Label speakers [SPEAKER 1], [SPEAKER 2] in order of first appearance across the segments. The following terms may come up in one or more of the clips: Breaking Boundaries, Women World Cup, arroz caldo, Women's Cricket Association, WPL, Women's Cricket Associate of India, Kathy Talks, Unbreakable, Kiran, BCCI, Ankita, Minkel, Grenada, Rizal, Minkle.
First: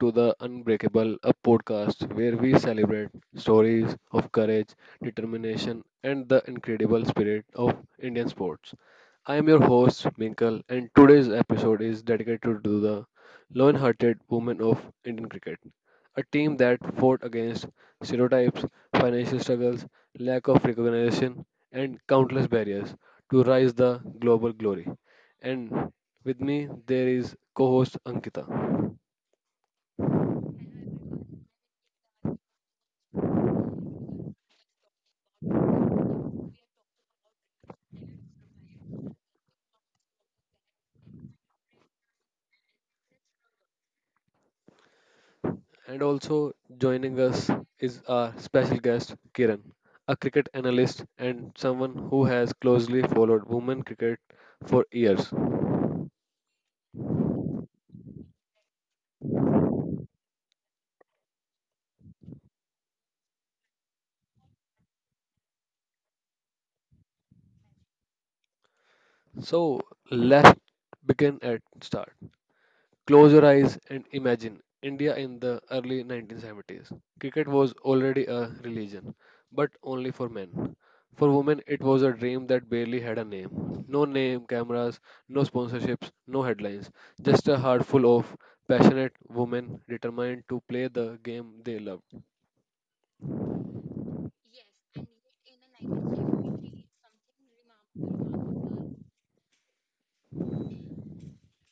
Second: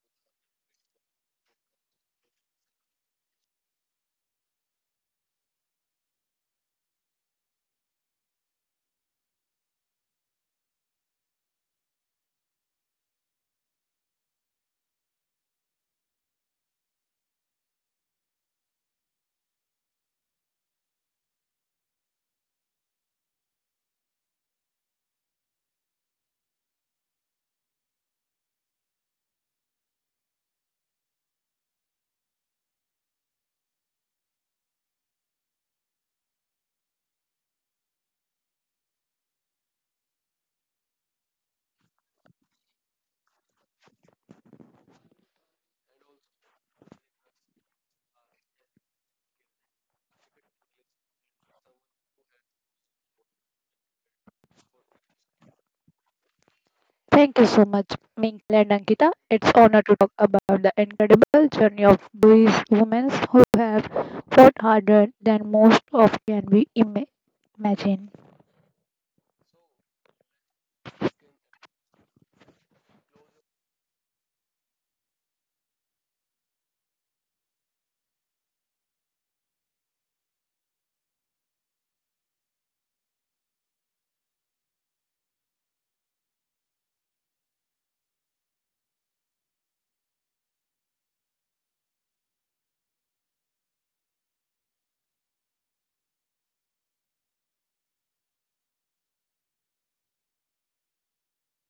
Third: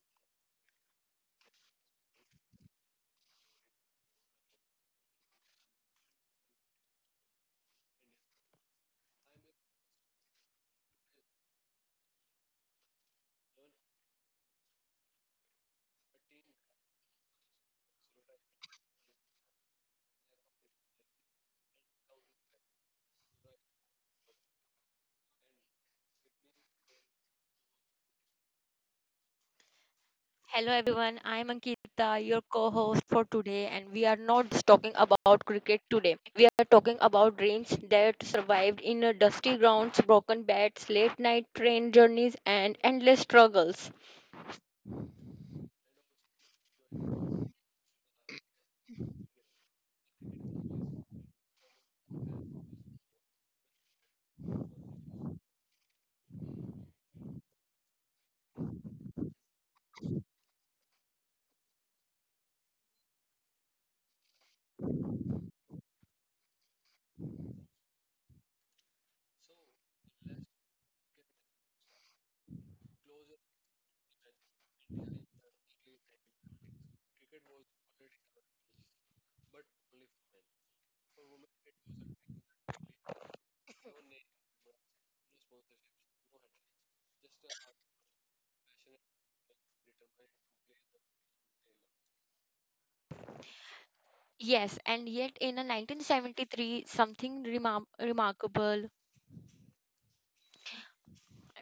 [SPEAKER 1] to the Unbreakable, a podcast where we celebrate stories of courage, determination, and the incredible spirit of Indian sports. I am your host, Minkle, and today's episode is dedicated to the loyal hearted women of Indian cricket, a team that fought against stereotypes, financial struggles, lack of recognition, and countless barriers to rise the global glory. And with me, there is co host Ankita.
[SPEAKER 2] Hello everyone, I'm Ankita, your co-host for today, and we are not just talking about cricket today. We are talking about dreams that survived in a dusty grounds, broken bats, late night train journeys, and endless struggles.
[SPEAKER 1] And also joining us is our special guest, Kiran, a cricket analyst and someone who has closely followed women cricket for years.
[SPEAKER 3] Thank you so much, Minkel and Ankita. It's honor to talk about the incredible journey of these women who have fought harder than most of can be imagined.
[SPEAKER 1] So let's begin at start. Close your eyes and imagine India in the early 1970s. Cricket was already a religion, but only for men. For women, it was a dream that barely had a name. No name, cameras, no sponsorships, no headlines. Just a heart full of passionate women determined to play the game they loved.
[SPEAKER 2] Yes, and yet in a 1973 something remarkable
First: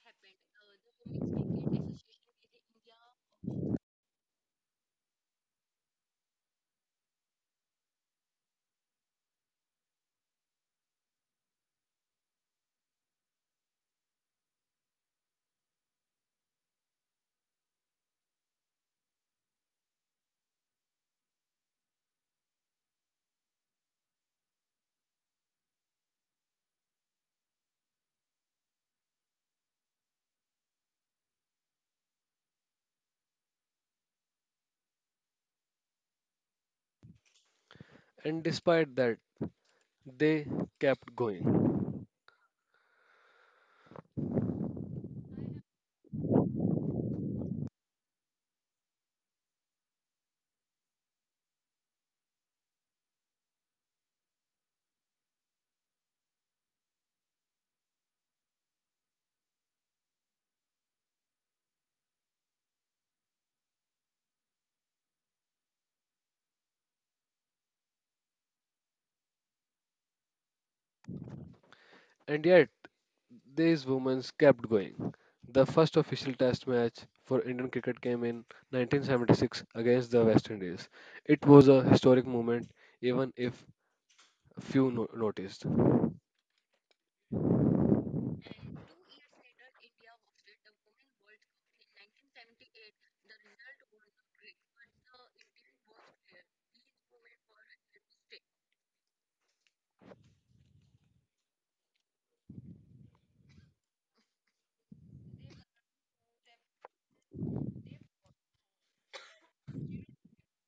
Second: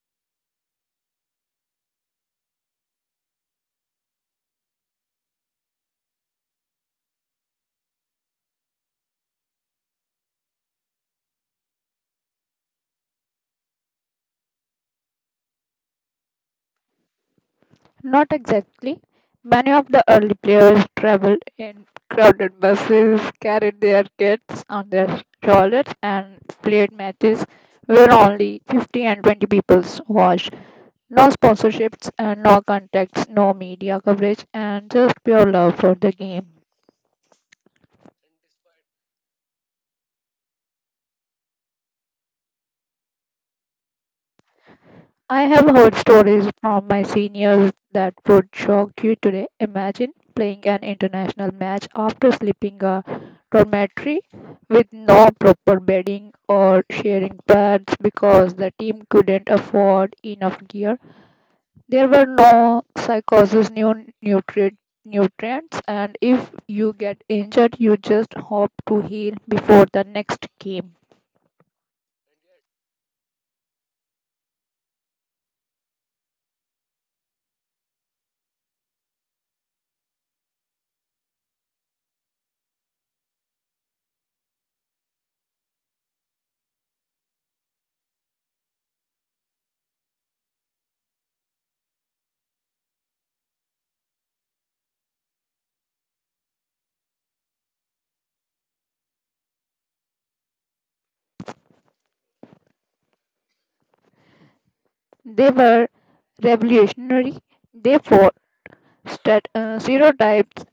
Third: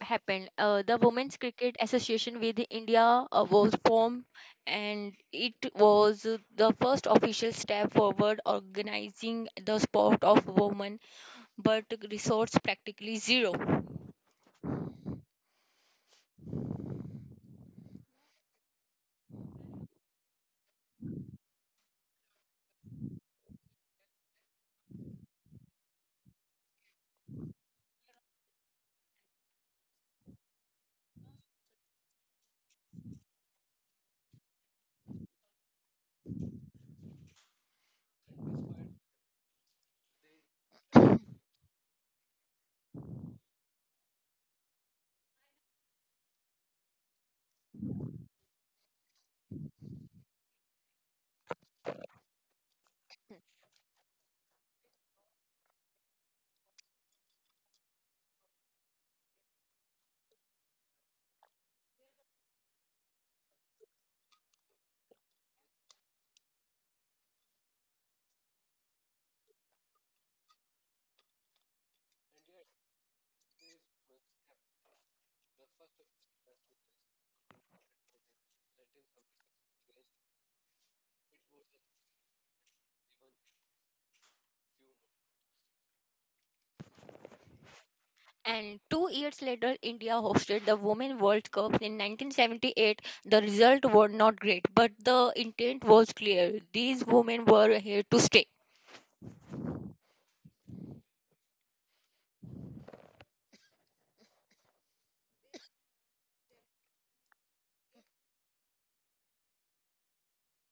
[SPEAKER 2] happened. The Women's Cricket Association with India was formed, and it was the first official step forward organizing the sport of women, but resource practically zero.
[SPEAKER 3] Not exactly. Many of the early players traveled in crowded buses, carried their kids on their shoulders, and played matches where only 50 and 20 people watched. No sponsorships and no contacts, no media coverage, and just pure love for the game.
[SPEAKER 1] And despite that, they kept going.
[SPEAKER 3] I have heard stories from my seniors that would shock you today. Imagine playing an international match after sleeping a dormitory with no proper bedding or sharing pads because the team couldn't afford enough gear. There were no psychosis new nutrient nutrients, and if you get injured you just hope to heal before the next game.
[SPEAKER 1] And yet, these women kept going. The first official test match for Indian cricket came in 1976 against the West Indies. It was a historic moment, even if few noticed.
[SPEAKER 2] And 2 years later, India hosted the Women World Cup in 1978. The result were not great, but the intent was clear. These women were here to stay.
[SPEAKER 3] They were revolutionary. They for stereotypes,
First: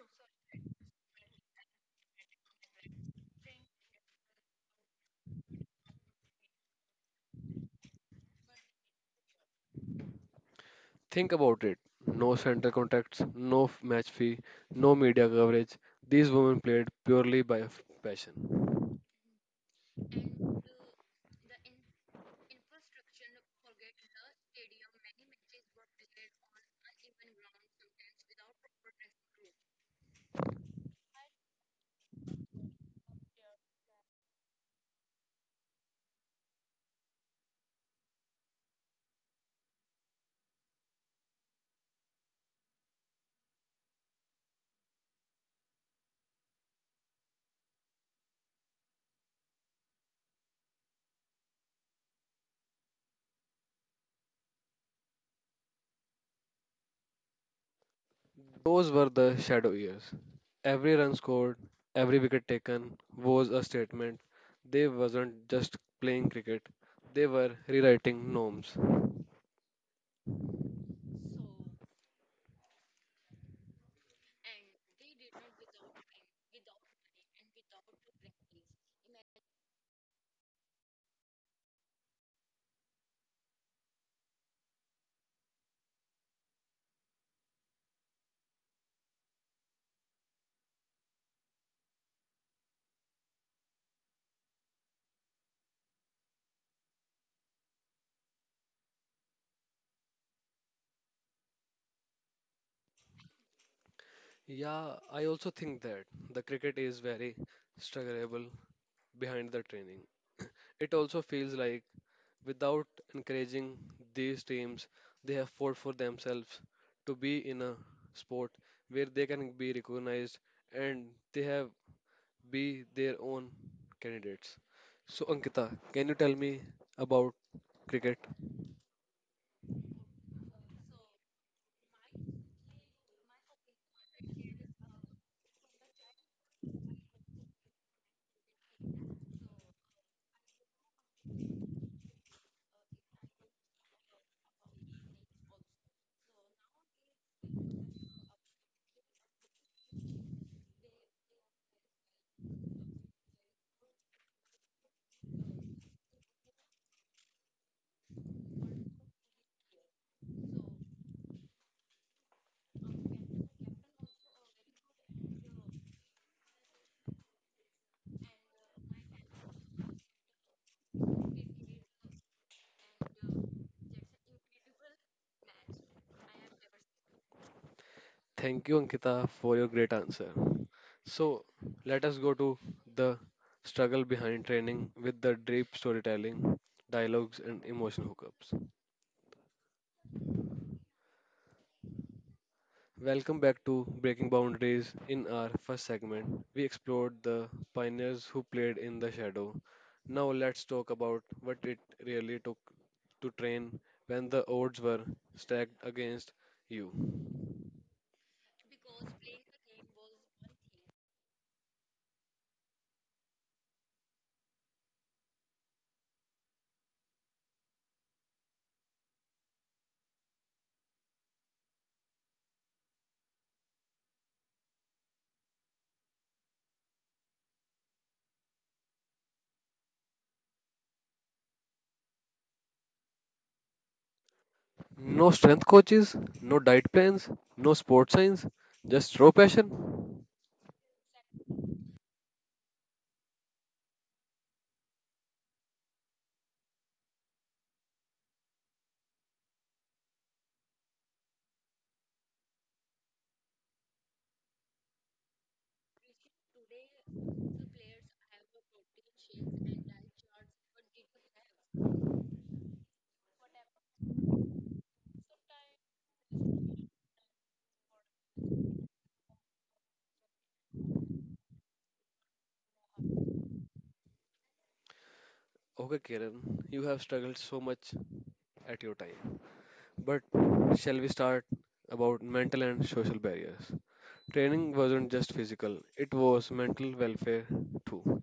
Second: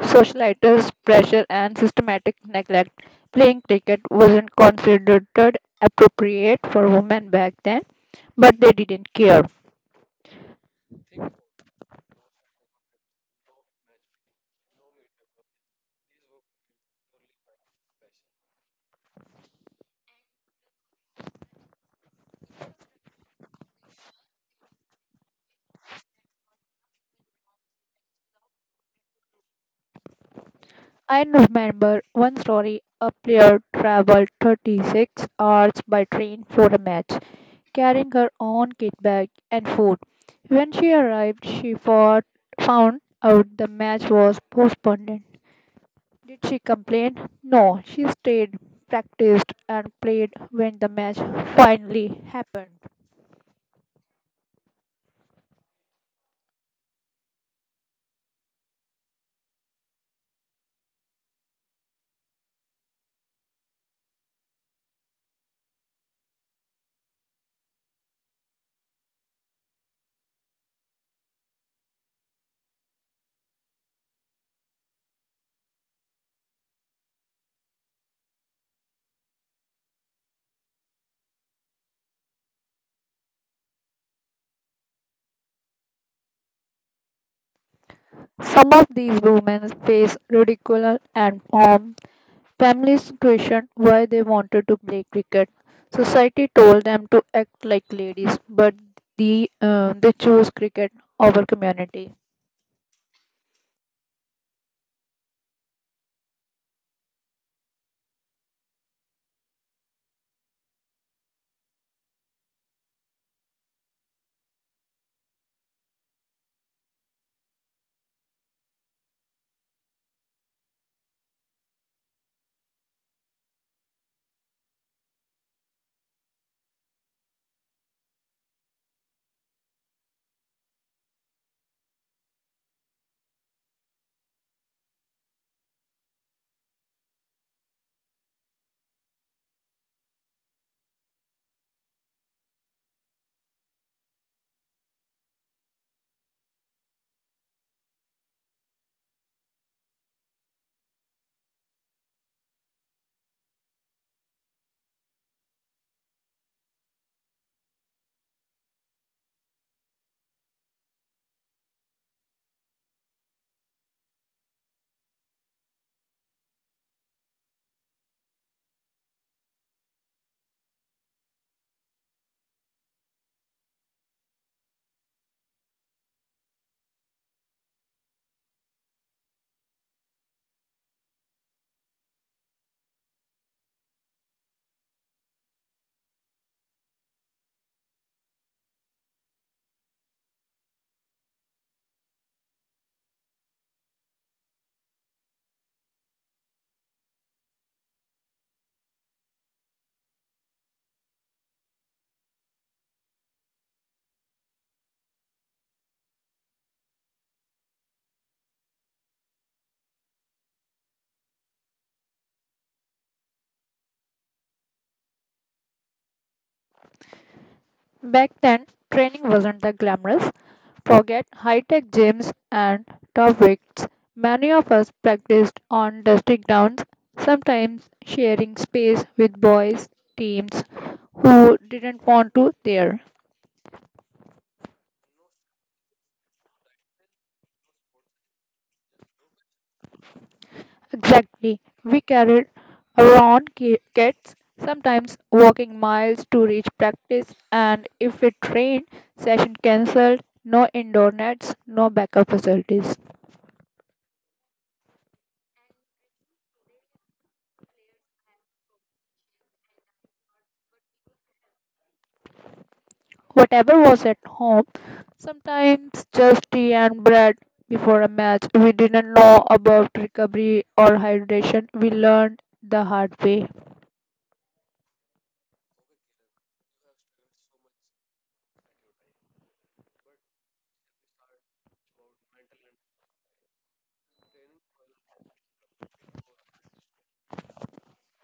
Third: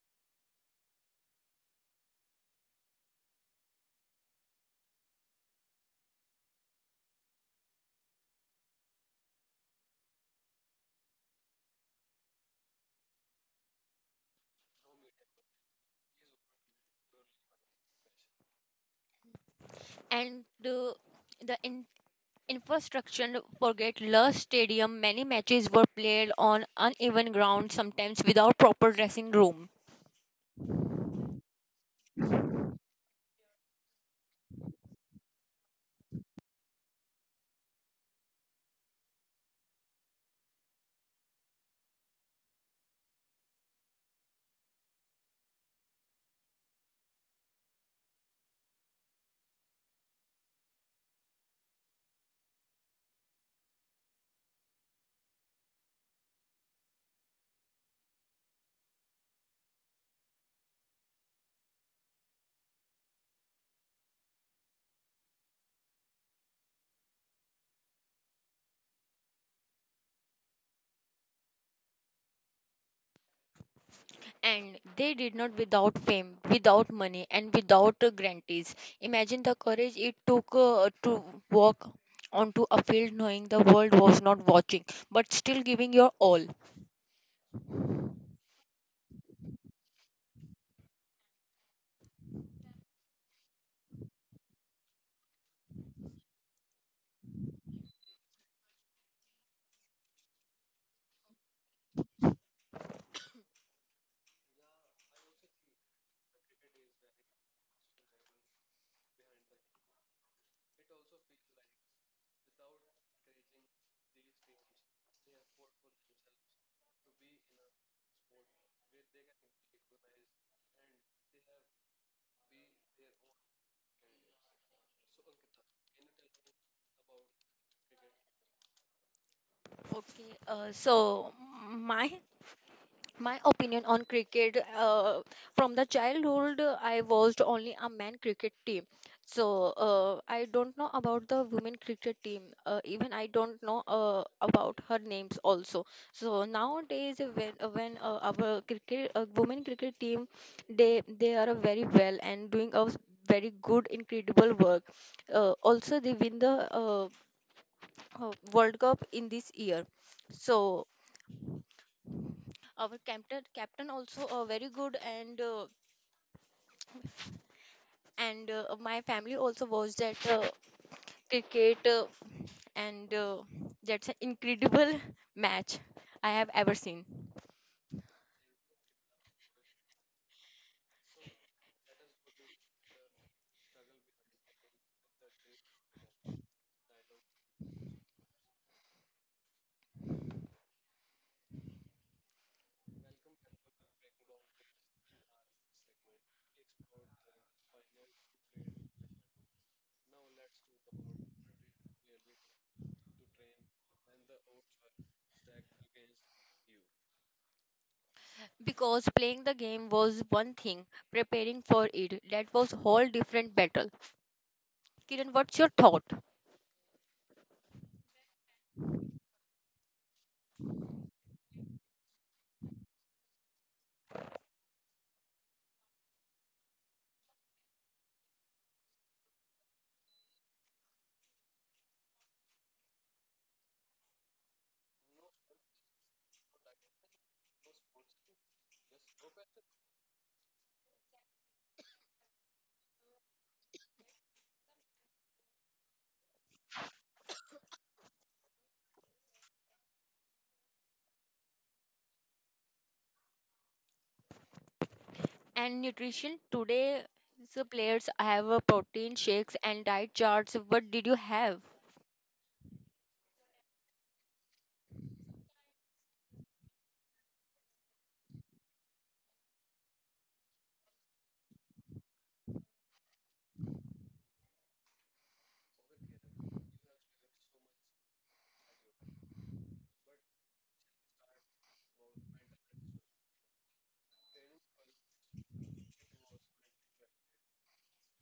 [SPEAKER 3] socialites, pressure, and systematic neglect. Playing cricket wasn't considered appropriate for women back then, but they didn't care.
[SPEAKER 1] Think about it, no central contracts, no match fee, no media coverage. These women played purely by passion.
[SPEAKER 2] And the infrastructure forget lush stadium. Many matches were played on uneven ground, sometimes without proper dressing room.
[SPEAKER 3] I remember one story a player traveled 36 hours by train for a match, carrying her own kit bag and food. When she arrived, she fought, found out the match was postponed. Did she complain? No, she stayed, practiced, and played when the match finally happened.
[SPEAKER 1] Those were the shadow years. Every run scored, every wicket taken was a statement. They wasn't just playing cricket, they were rewriting norms.
[SPEAKER 2] And they did not without fame, without money, and without grantees. Imagine the courage it took to walk onto a field knowing the world was not watching, but still giving your all.
[SPEAKER 3] Some of these women face ridicule and harm. Families questioned why they wanted to play cricket. Society told them to act like ladies, but they chose cricket over community.
[SPEAKER 1] Yeah, I also think that the cricket is very strugglable behind the training. It also feels like without encouraging these teams, they have fought for themselves to be in a sport where they can be recognized and they have be their own candidates. So, Ankita, can you tell me about cricket?
[SPEAKER 2] Okay, so my my opinion on cricket, from the childhood, I watched only a men cricket team, so I don't know about the women cricket team, even I don't know about her names also. So nowadays, when our cricket, women cricket team, they are very well and doing very good incredible work. Also they win the uh, world cup in this year. So our captain also, very good, and my family also watched that, cricket, and that's an incredible match I have ever seen.
[SPEAKER 1] Thank you, Ankita, for your great answer. So, let us go to the struggle behind training with the deep storytelling, dialogues, and emotional hookups. Welcome back to Breaking Boundaries. In our first segment, we explored the pioneers who played in the shadow. Now let's talk about what it really took to train when the odds were stacked against you.
[SPEAKER 2] Because playing the game was one thing, preparing for it, that was whole different battle. Kiran, what's your thought?
[SPEAKER 3] Back then, training wasn't that glamorous. Forget high tech gyms and top weights. Many of us practiced on dusty grounds, sometimes sharing space with boys' teams who didn't want to there.
[SPEAKER 1] No strength coaches, no diet plans, no sports science, just raw passion.
[SPEAKER 3] Exactly. We carried around kits, sometimes walking miles to reach practice, and if it rained, session cancelled, no indoor nets, no backup facilities.
[SPEAKER 2] And nutrition today, the players have protein shakes and diet charts. What did you have?
[SPEAKER 3] Whatever was at home, sometimes just tea and bread before a match. We didn't know about recovery or hydration. We learned the hard way.
[SPEAKER 1] Okay, Kiran, you have struggled so much at your time. But shall we start about mental and social barriers? Training wasn't just physical, it was mental welfare too.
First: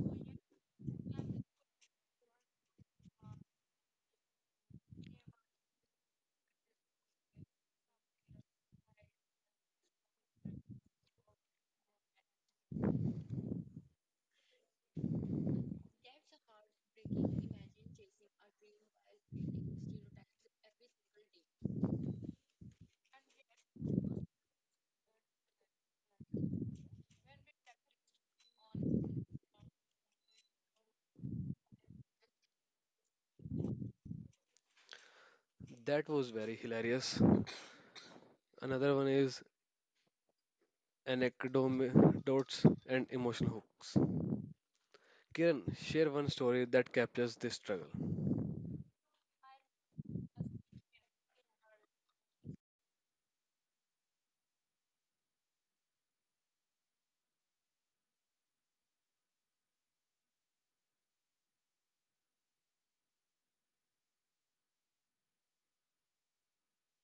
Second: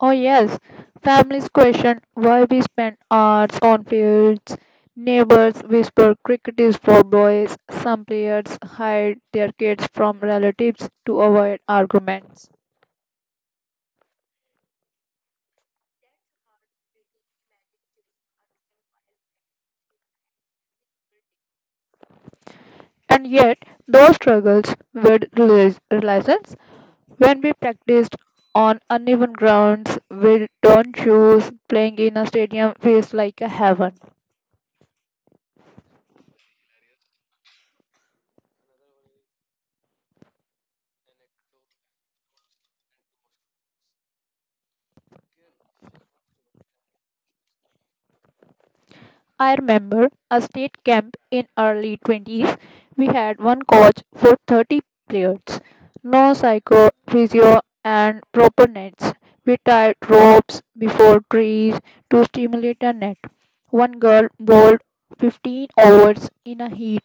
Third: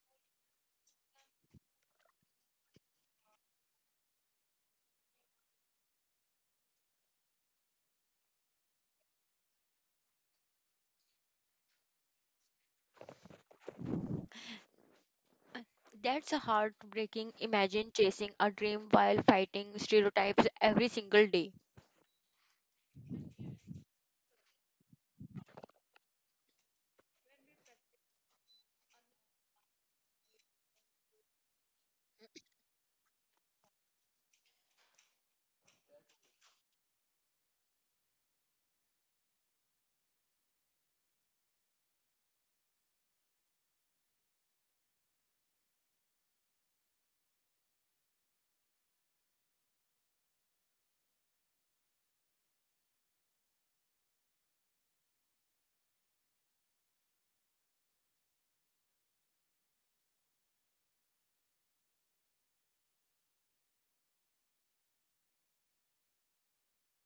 [SPEAKER 3] Oh yes, families question why we spend hours on fields. Neighbors whisper cricket is for boys. Some players hide their kids from relatives to avoid arguments.
[SPEAKER 2] That's a heartbreaking. Imagine chasing a dream while fighting stereotypes every single day.
[SPEAKER 3] And yet, those struggles were realizations. When we practiced on uneven grounds with torn shoes, playing in a stadium feels like a heaven.
[SPEAKER 1] That was very hilarious. Another one is anecdotes and emotional hooks. Kiran, share one story that captures this struggle.
[SPEAKER 3] I remember a state camp in early 20s. We had one coach for 30 players. No psycho, physio and proper nets. We tied ropes before trees to stimulate a net. One girl bowled 15 overs in a heat,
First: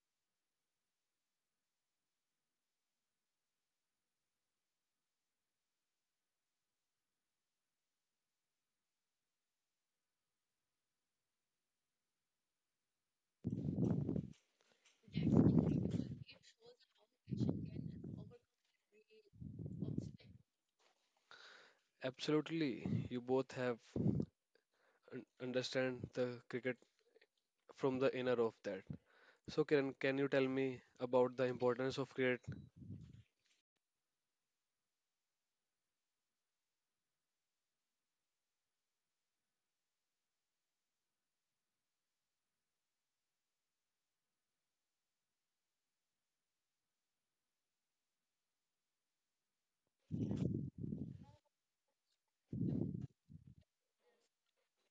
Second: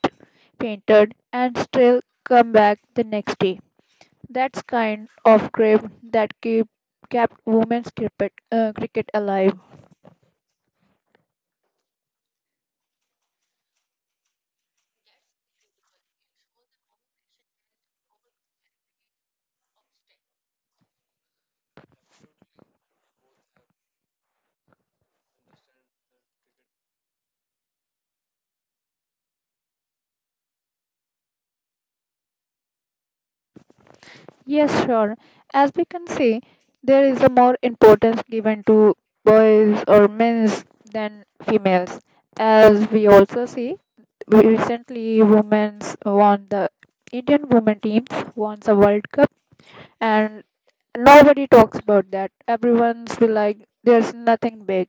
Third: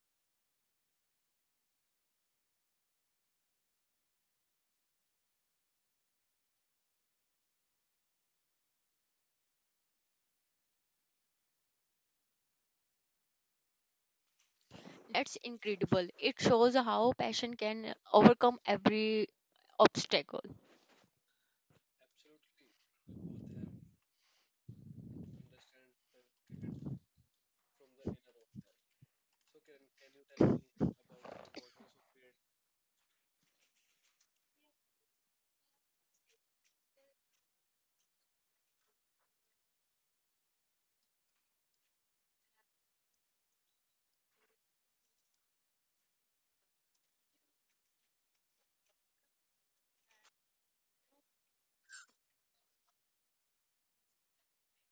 [SPEAKER 3] fainted and still come back the next day. That's kind of grip that keep kept women's cricket alive.
[SPEAKER 2] That's incredible. It shows how passion can overcome every obstacle.
[SPEAKER 1] Absolutely, you both have understand the cricket from the inner of that. So Kiran, can you tell me about the importance of cricket?
[SPEAKER 3] Yes, sure. As we can see, there is a more importance given to boys or men's than females. As we also see, recently women's won the Indian women teams won the World Cup, and nobody talks about that. Everyone's be like, there's nothing big.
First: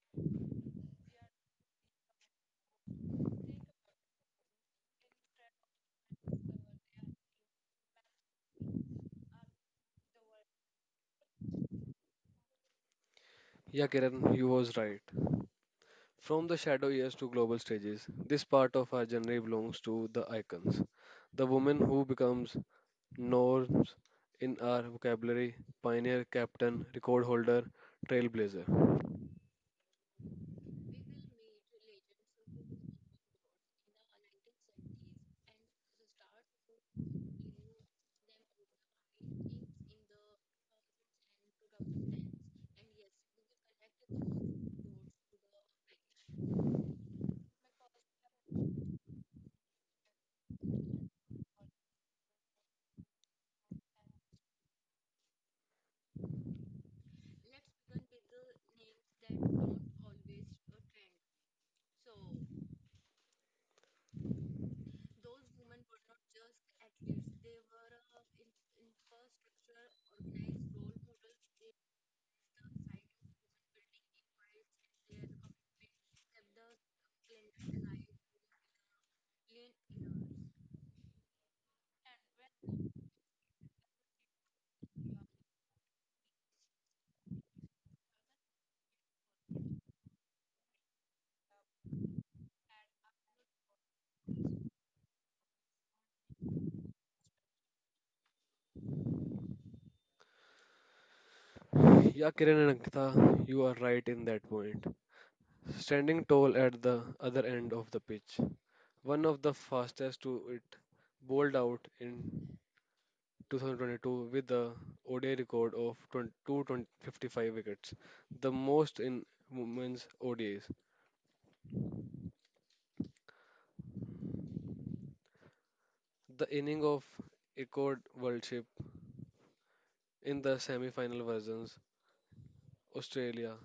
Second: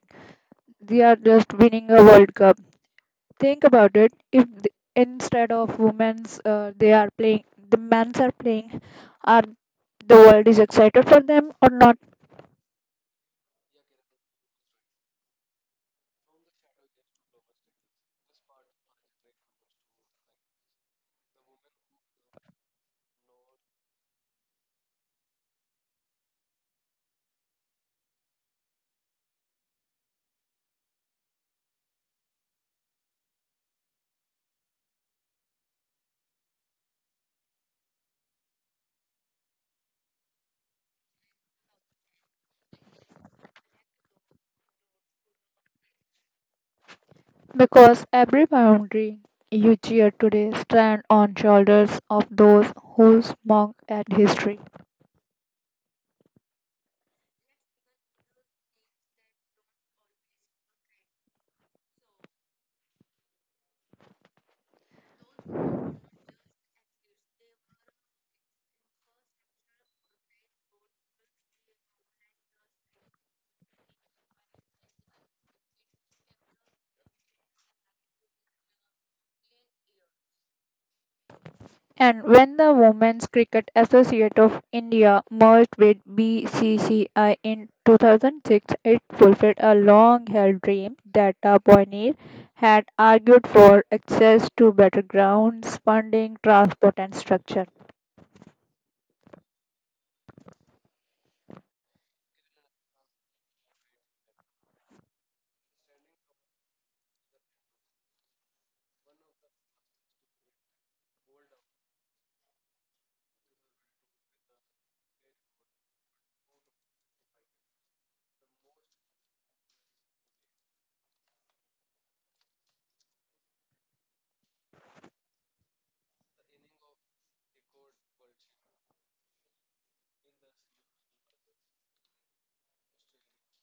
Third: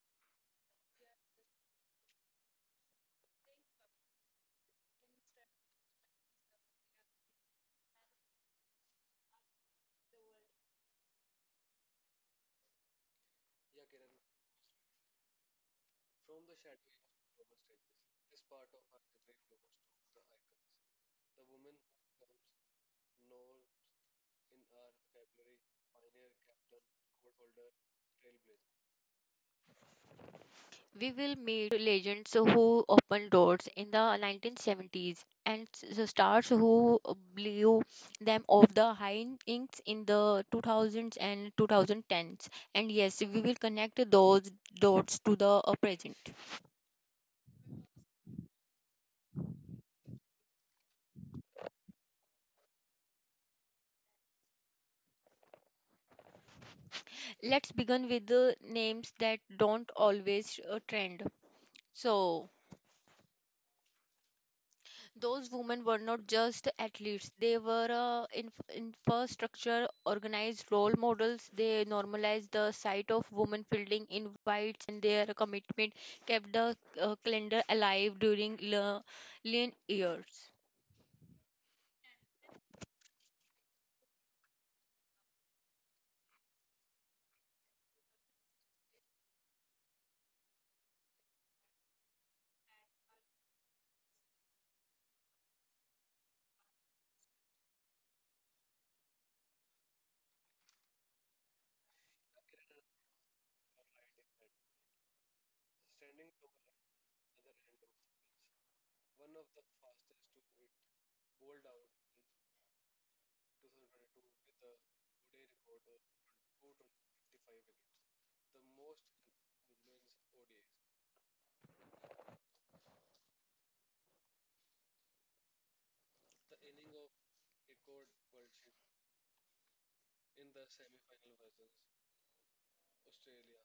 [SPEAKER 3] They are just winning a World Cup. Think about it, if instead of women's they are playing, the men's are playing, are the world is excited for them or not?
[SPEAKER 1] Yeah, Kiran, you was right. From the shadow years to global stages, this part of our journey belongs to the icons, the woman who becomes norms in our vocabulary, pioneer, captain, record holder, trailblazer.
[SPEAKER 2] We will meet legends who opened doors in the 1970s and the stars who blew them off the high inks in the 2000s and 2010s. And yes, we will connect those dots to the present.
[SPEAKER 3] Because every boundary you cheer today stand on shoulders of those who smog at history.
[SPEAKER 2] Let's begin with the names that don't always trend. So, those women were not just athletes, they were infrastructure organized role models. They normalized the sight of women fielding invites, and their commitment kept the calendar alive during lean years.
[SPEAKER 3] And when the Women's Cricket Associate of India merged with BCCI in 2006, it fulfilled a long held dream that the pioneer had argued for access to better grounds, funding, transport, and structure.
[SPEAKER 1] Yeah, Kiran and Ankita, you are right in that point. Standing tall at the other end of the pitch, one of the fastest to it, bowled out in 2022 with the ODI record of 255 wickets, the most in women's ODIs. The inning of record World Cup in the semi-final versus Australia,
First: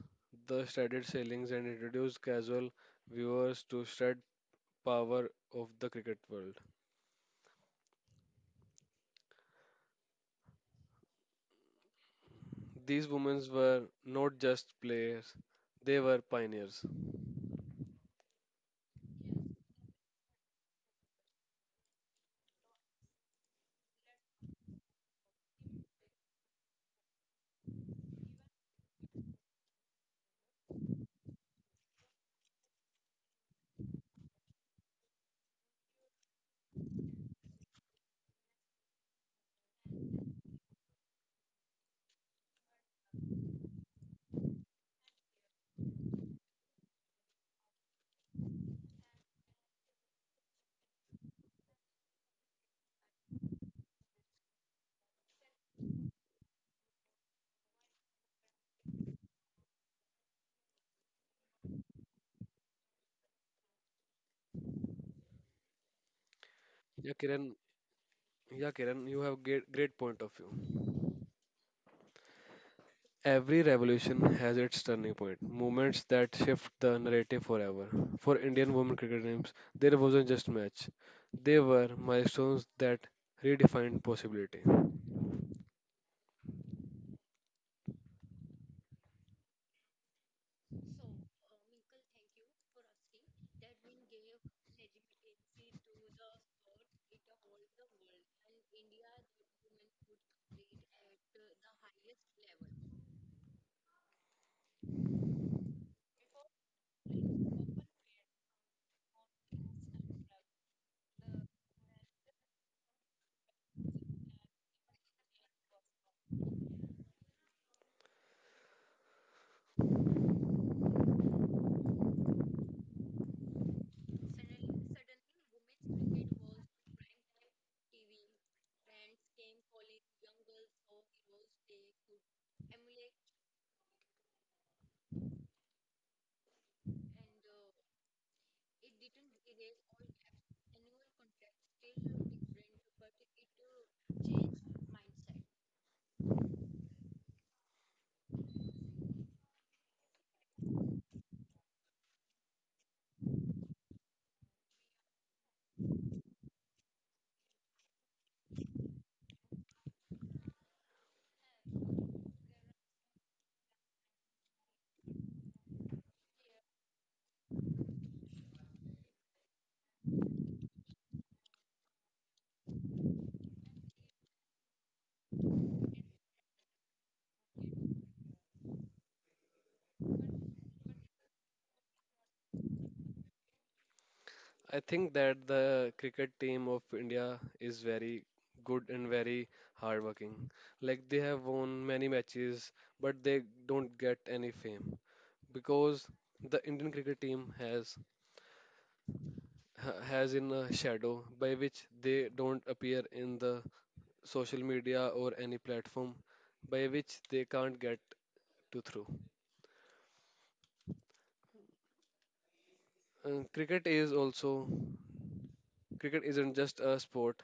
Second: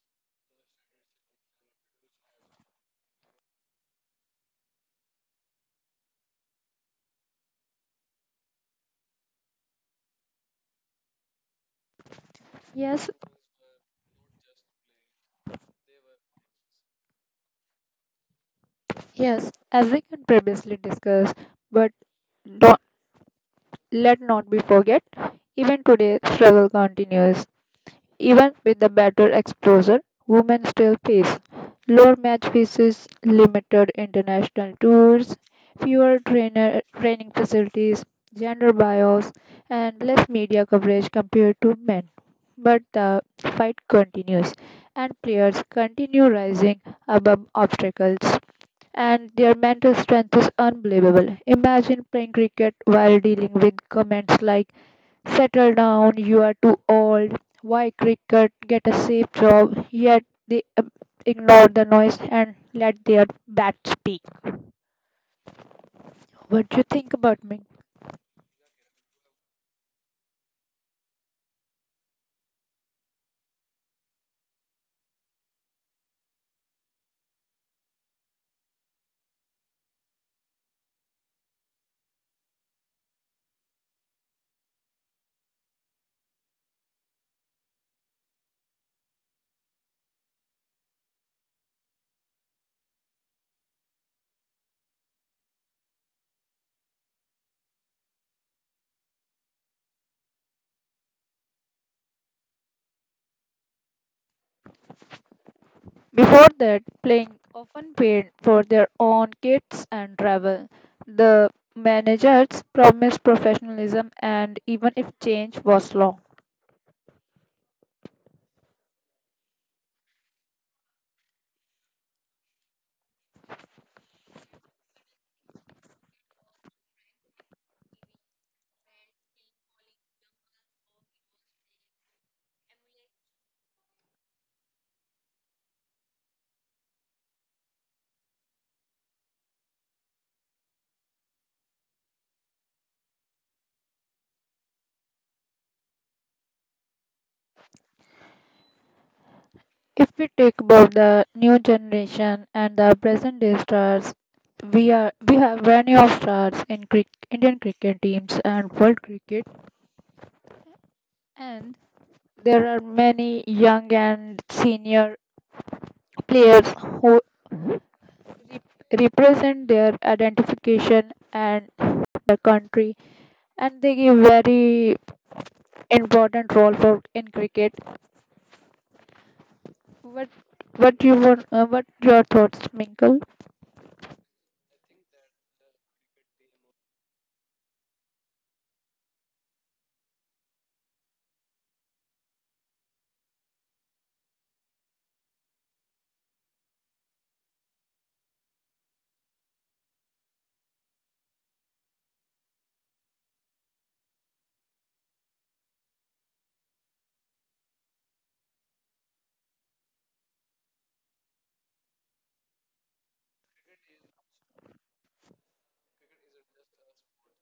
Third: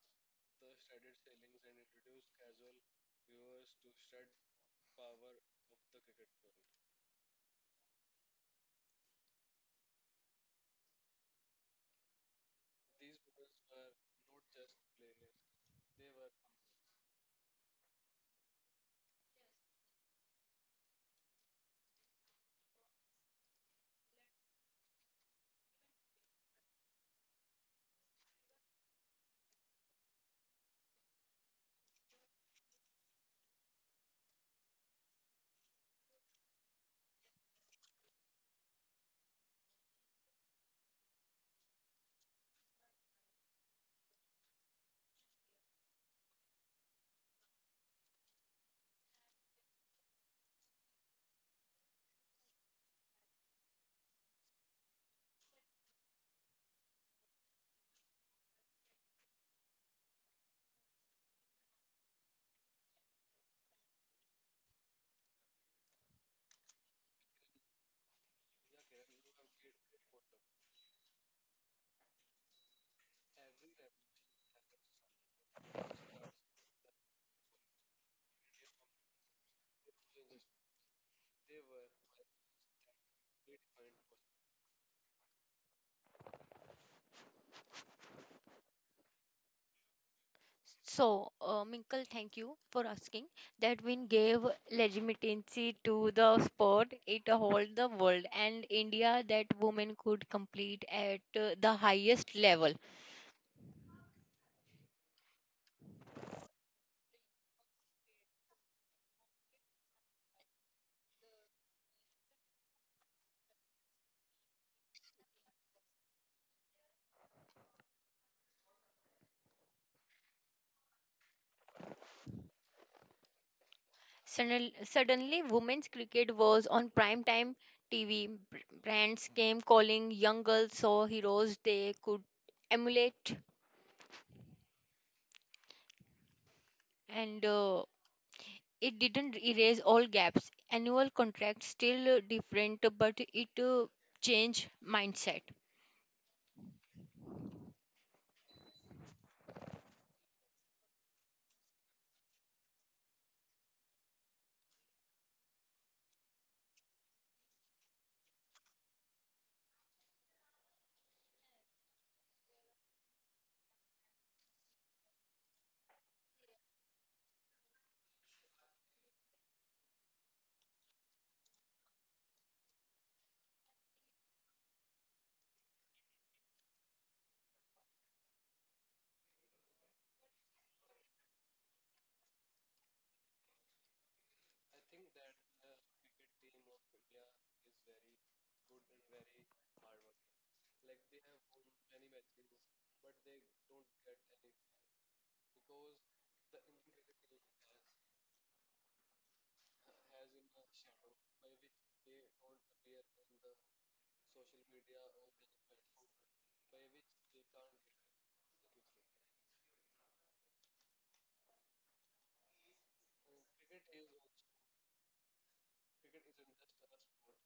[SPEAKER 1] the shredded sailings and introduced casual viewers to shred power of the cricket world. These
[SPEAKER 3] Yes,
[SPEAKER 1] women were not just players; they were pioneers.
[SPEAKER 3] Yes, as we can previously discuss, but don't, let not be forget, even today struggle continues. Even with the better exposure, women still face lower match fees, limited international tours, fewer trainer training facilities, gender bias, and less media coverage compared to men. But the fight continues, and players continue rising above obstacles, and their mental strength is unbelievable. Imagine playing cricket while dealing with comments like, "Settle down, you are too old. Why cricket? Get a safe job." Yet they ignore the noise and let their bat speak. What do you think
[SPEAKER 1] Yeah,
[SPEAKER 3] about
[SPEAKER 1] Kiran.
[SPEAKER 3] me?
[SPEAKER 1] Yeah, Kiran, you have great, great point of view. Every revolution has its turning point, moments that shift the narrative forever. For Indian women cricket teams, there wasn't just match; they were milestones that redefined possibility.
[SPEAKER 2] So, Minkle, thank you for asking. That win gave legitimacy to the sport. It hold the world and India that women could compete at the highest level.
[SPEAKER 3] Before that, playing often paid for their own kits and travel. The managers promised professionalism and even if change was slow.
[SPEAKER 2] Suddenly, women's cricket was on prime time TV. Brands came calling, young girls saw heroes they could emulate, and it didn't erase all gaps. Annual contracts still different, but it changed mindset.
[SPEAKER 3] If we take about the new generation and the present day stars, we have many of stars in Indian cricket teams and world cricket, and there are many young and senior players who represent their identification and the country, and they give very important role for in cricket. What what you want? What your thoughts, Minkle?
[SPEAKER 1] I think that the cricket team of India is very good and very hardworking. Like they have won many matches, but they don't get any fame because the Indian cricket team has has in a shadow by which they don't appear in the social media or any platform by which they can't get to through. Cricket is also cricket isn't just a sport;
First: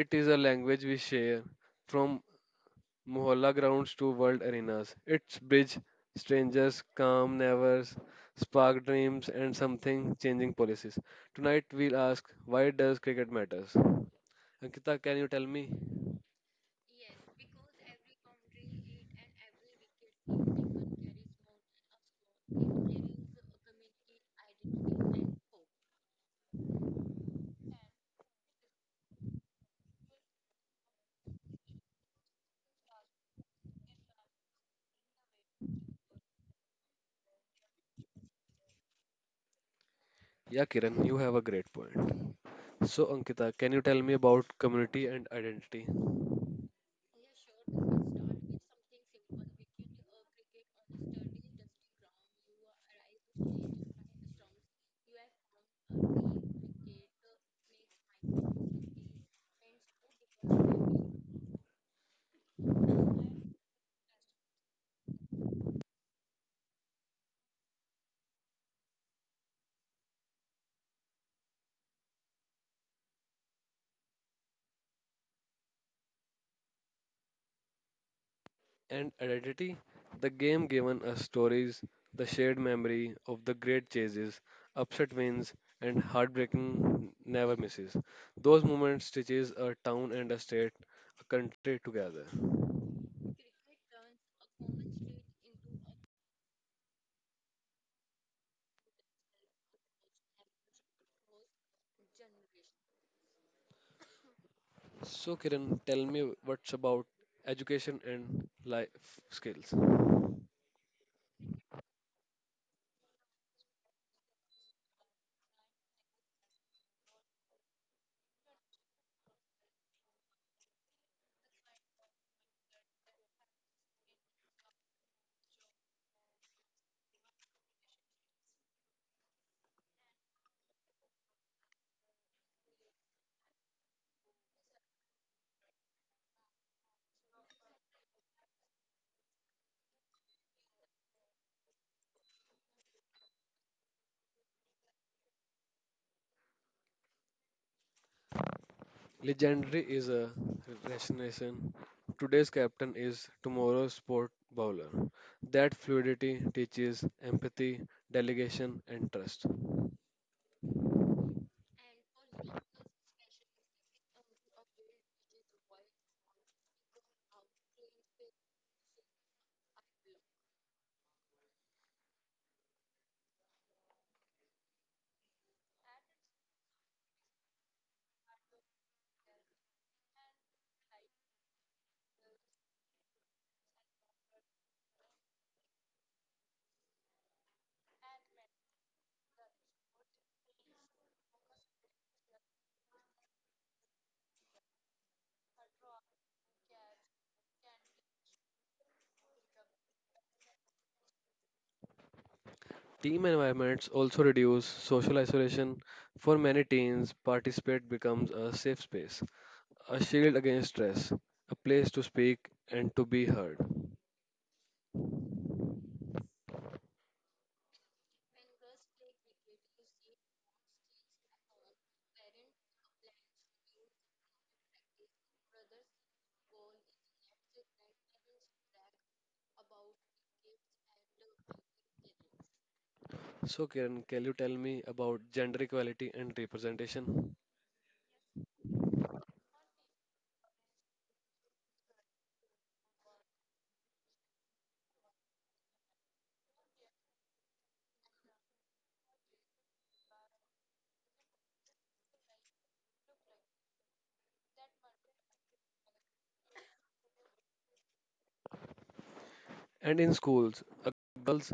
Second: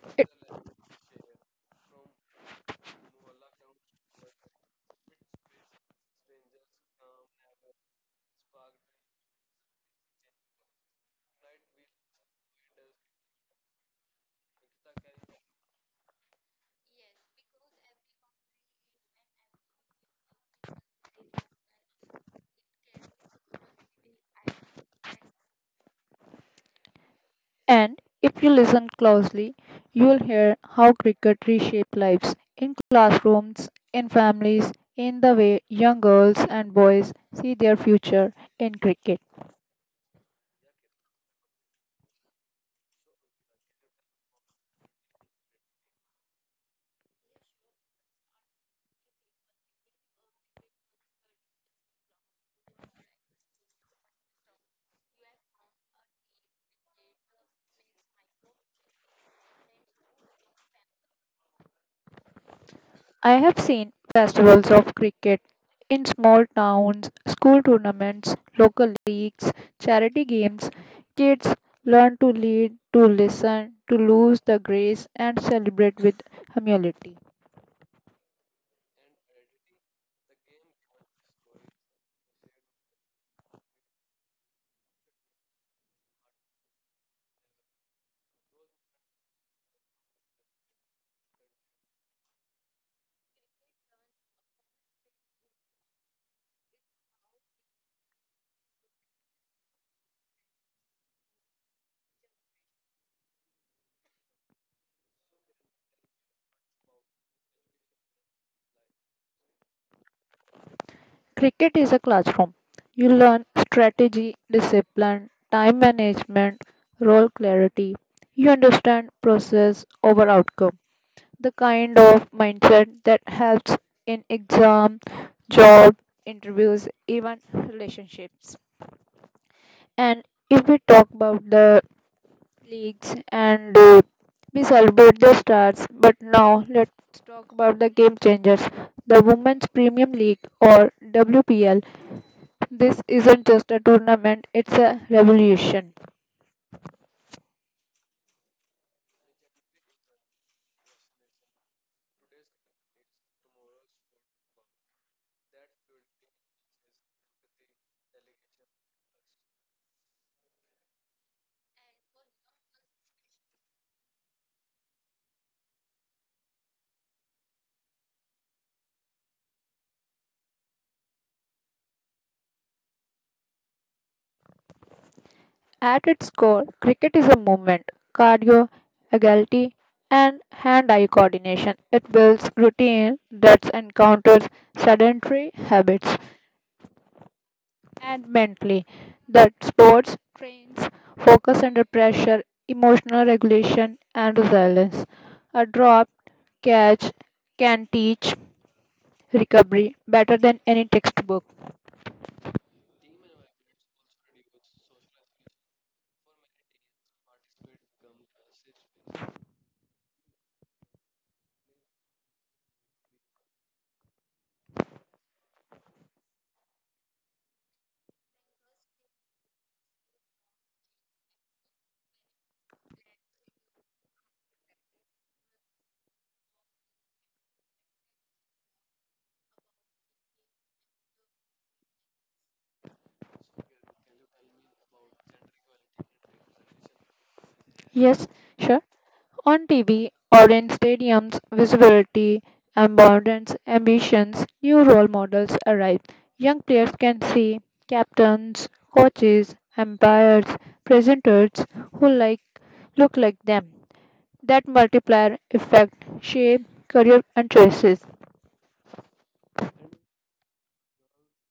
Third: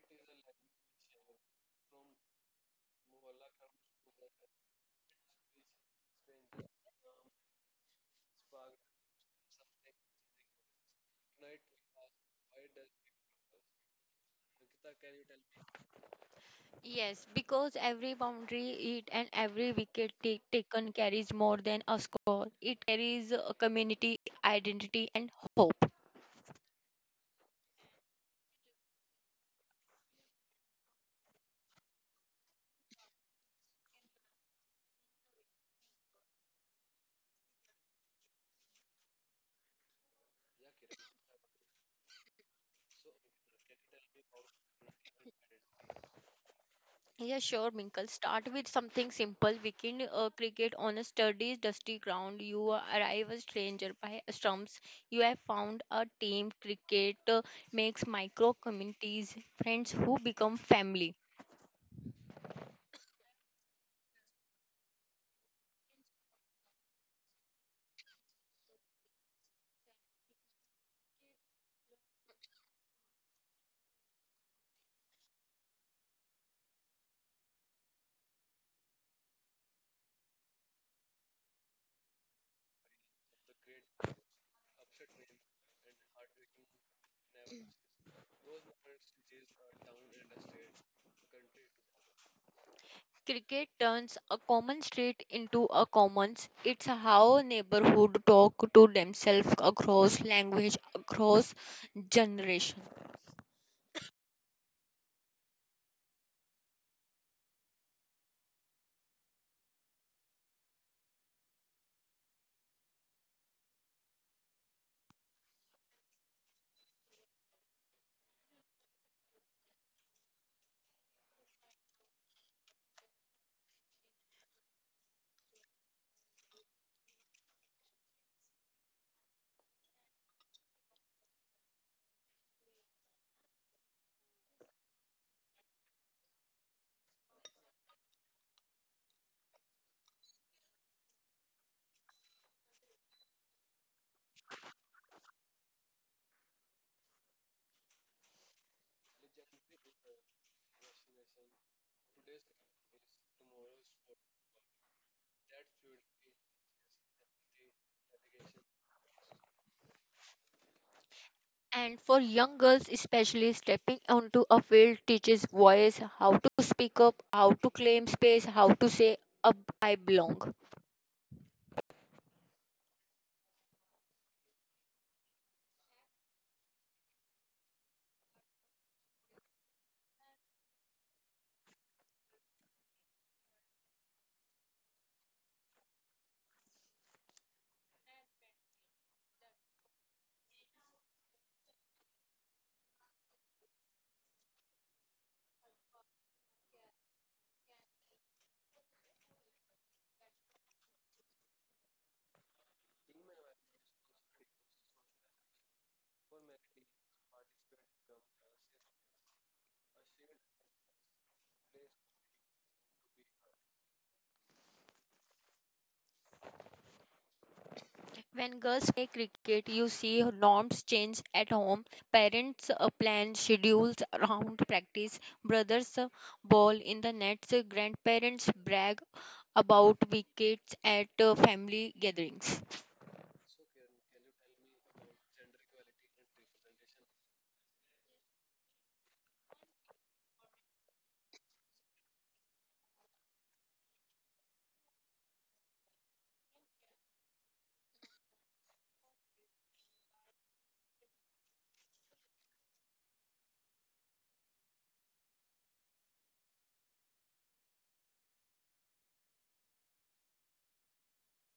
[SPEAKER 1] it is a language we share from mohalla grounds to world arenas. It's bridge strangers, calm neighbors, spark dreams, and something changing policies. Tonight we'll ask why does cricket matters. Ankita, can you tell me?
[SPEAKER 2] Yes, because every boundary hit and every wicket taken carries more than a score. It carries a community identity and hope.
[SPEAKER 3] And if you listen closely, you'll hear how cricket reshaped lives in classrooms, in families, in the way young girls and boys see their future in cricket.
[SPEAKER 1] Yeah, Kiran, you have a great point. So, Ankita, can you tell me about community and identity?
[SPEAKER 2] Yeah, sure, Minkle. Start with something simple. Weekend cricket on a sturdy, dusty ground. You arrive a stranger by stumps. You have found a team. Cricket makes micro communities, friends who become family.
[SPEAKER 3] I have seen festivals of cricket in small towns, school tournaments, local leagues, charity games. Kids learn to lead, to listen, to lose the grace, and celebrate with humility.
[SPEAKER 1] And identity, the game given us stories, the shared memory of the great chases, upset wins, and heartbreaking never misses. Those moments stitches a town and a state, a country together.
[SPEAKER 2] Cricket turns a common street into a commons. It's how neighborhood talk to themselves across language, across generation.
[SPEAKER 1] So Kiran, tell me what's about education and life skills.
[SPEAKER 3] Cricket is a classroom. You learn strategy, discipline, time management, role clarity. You understand process over outcome, the kind of mindset that helps in exam, job, interviews, even relationships. And if we talk about the leagues and we celebrate the stars, but now let's talk about the game changers. The Women's Premium League or WPL. This isn't just a tournament, it's a revolution.
[SPEAKER 1] Legendary is a resignation. Today's captain is tomorrow's sport bowler. That fluidity teaches empathy, delegation, and trust.
[SPEAKER 2] And for young girls, especially stepping onto a field teaches boys how to speak up, how to claim space, how to say, "Ab I belong."
[SPEAKER 3] At its core, cricket is a movement, cardio, agility, and hand eye coordination. It builds routine that encounters sedentary habits, and mentally, that sports trains focus under pressure, emotional regulation, and resilience. A dropped catch can teach recovery better than any textbook.
[SPEAKER 1] Team environments also reduce social isolation. For many teens, participate becomes a safe space, a shield against stress, a place to speak and to be heard.
[SPEAKER 2] When girls play cricket, you see norms change at home. Parents plan schedules around practice. Brothers ball in the nets. Grandparents brag about wickets at family gatherings.
[SPEAKER 1] So, Kiran, can you tell me about gender equality and representation?
[SPEAKER 3] Yes, sure. On TV or in stadiums, visibility, abundance, ambitions, new role models arrive. Young players can see captains, coaches, umpires, presenters who look like them. That multiplier effect shape career and choices.
[SPEAKER 1] And in schools, a girls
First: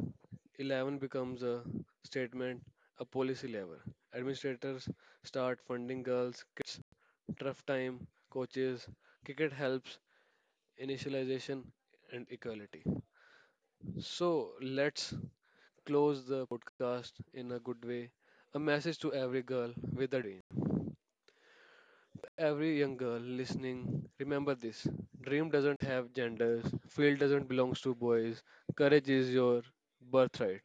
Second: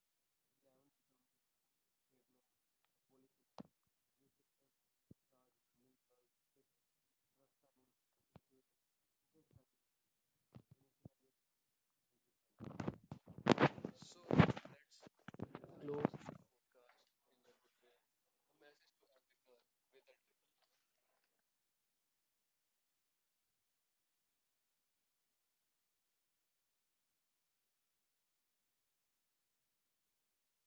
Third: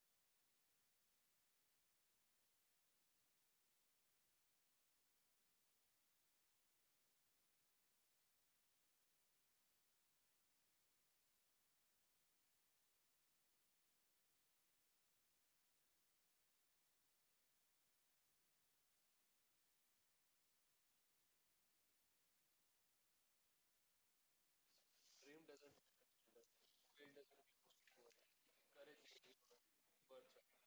[SPEAKER 1] 11 becomes a statement, a policy level. Administrators start funding girls, kids, tough time, coaches, cricket helps, initialization, and equality. So let's close the podcast in a good way. A message to every girl with a dream. Every young girl listening, remember this. Dream doesn't have genders, field doesn't belong to boys, courage is your birthright.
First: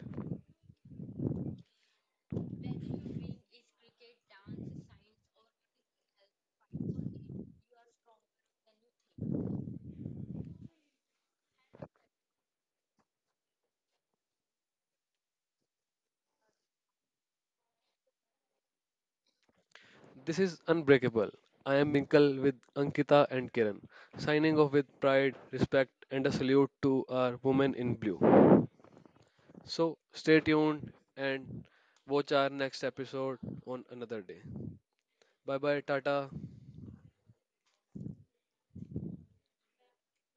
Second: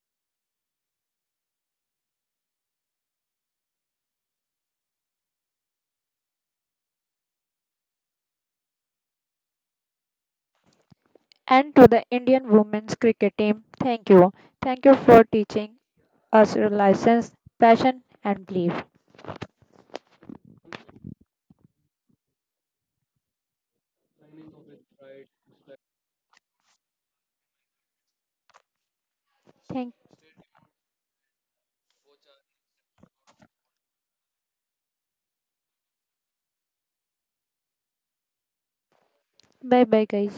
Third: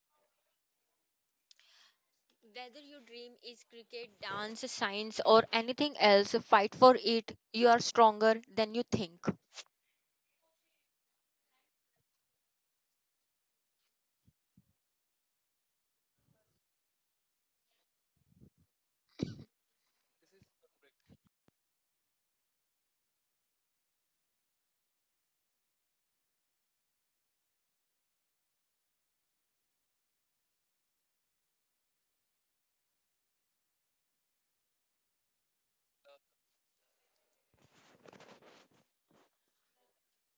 [SPEAKER 2] Is cricket dance, science, or anything else? Fight for it. You are stronger than you think.
[SPEAKER 3] And to the Indian women's cricket team, thank you. Thank you for teaching us your license, passion and belief.
[SPEAKER 1] This is Unbreakable. I am Minkal with Ankita and Kiran, signing off with pride, respect, and a salute to our women in blue.
[SPEAKER 3] Thank
[SPEAKER 1] So stay tuned and watch our next episode on another day. Bye bye, Tata.
[SPEAKER 3] bye bye guys.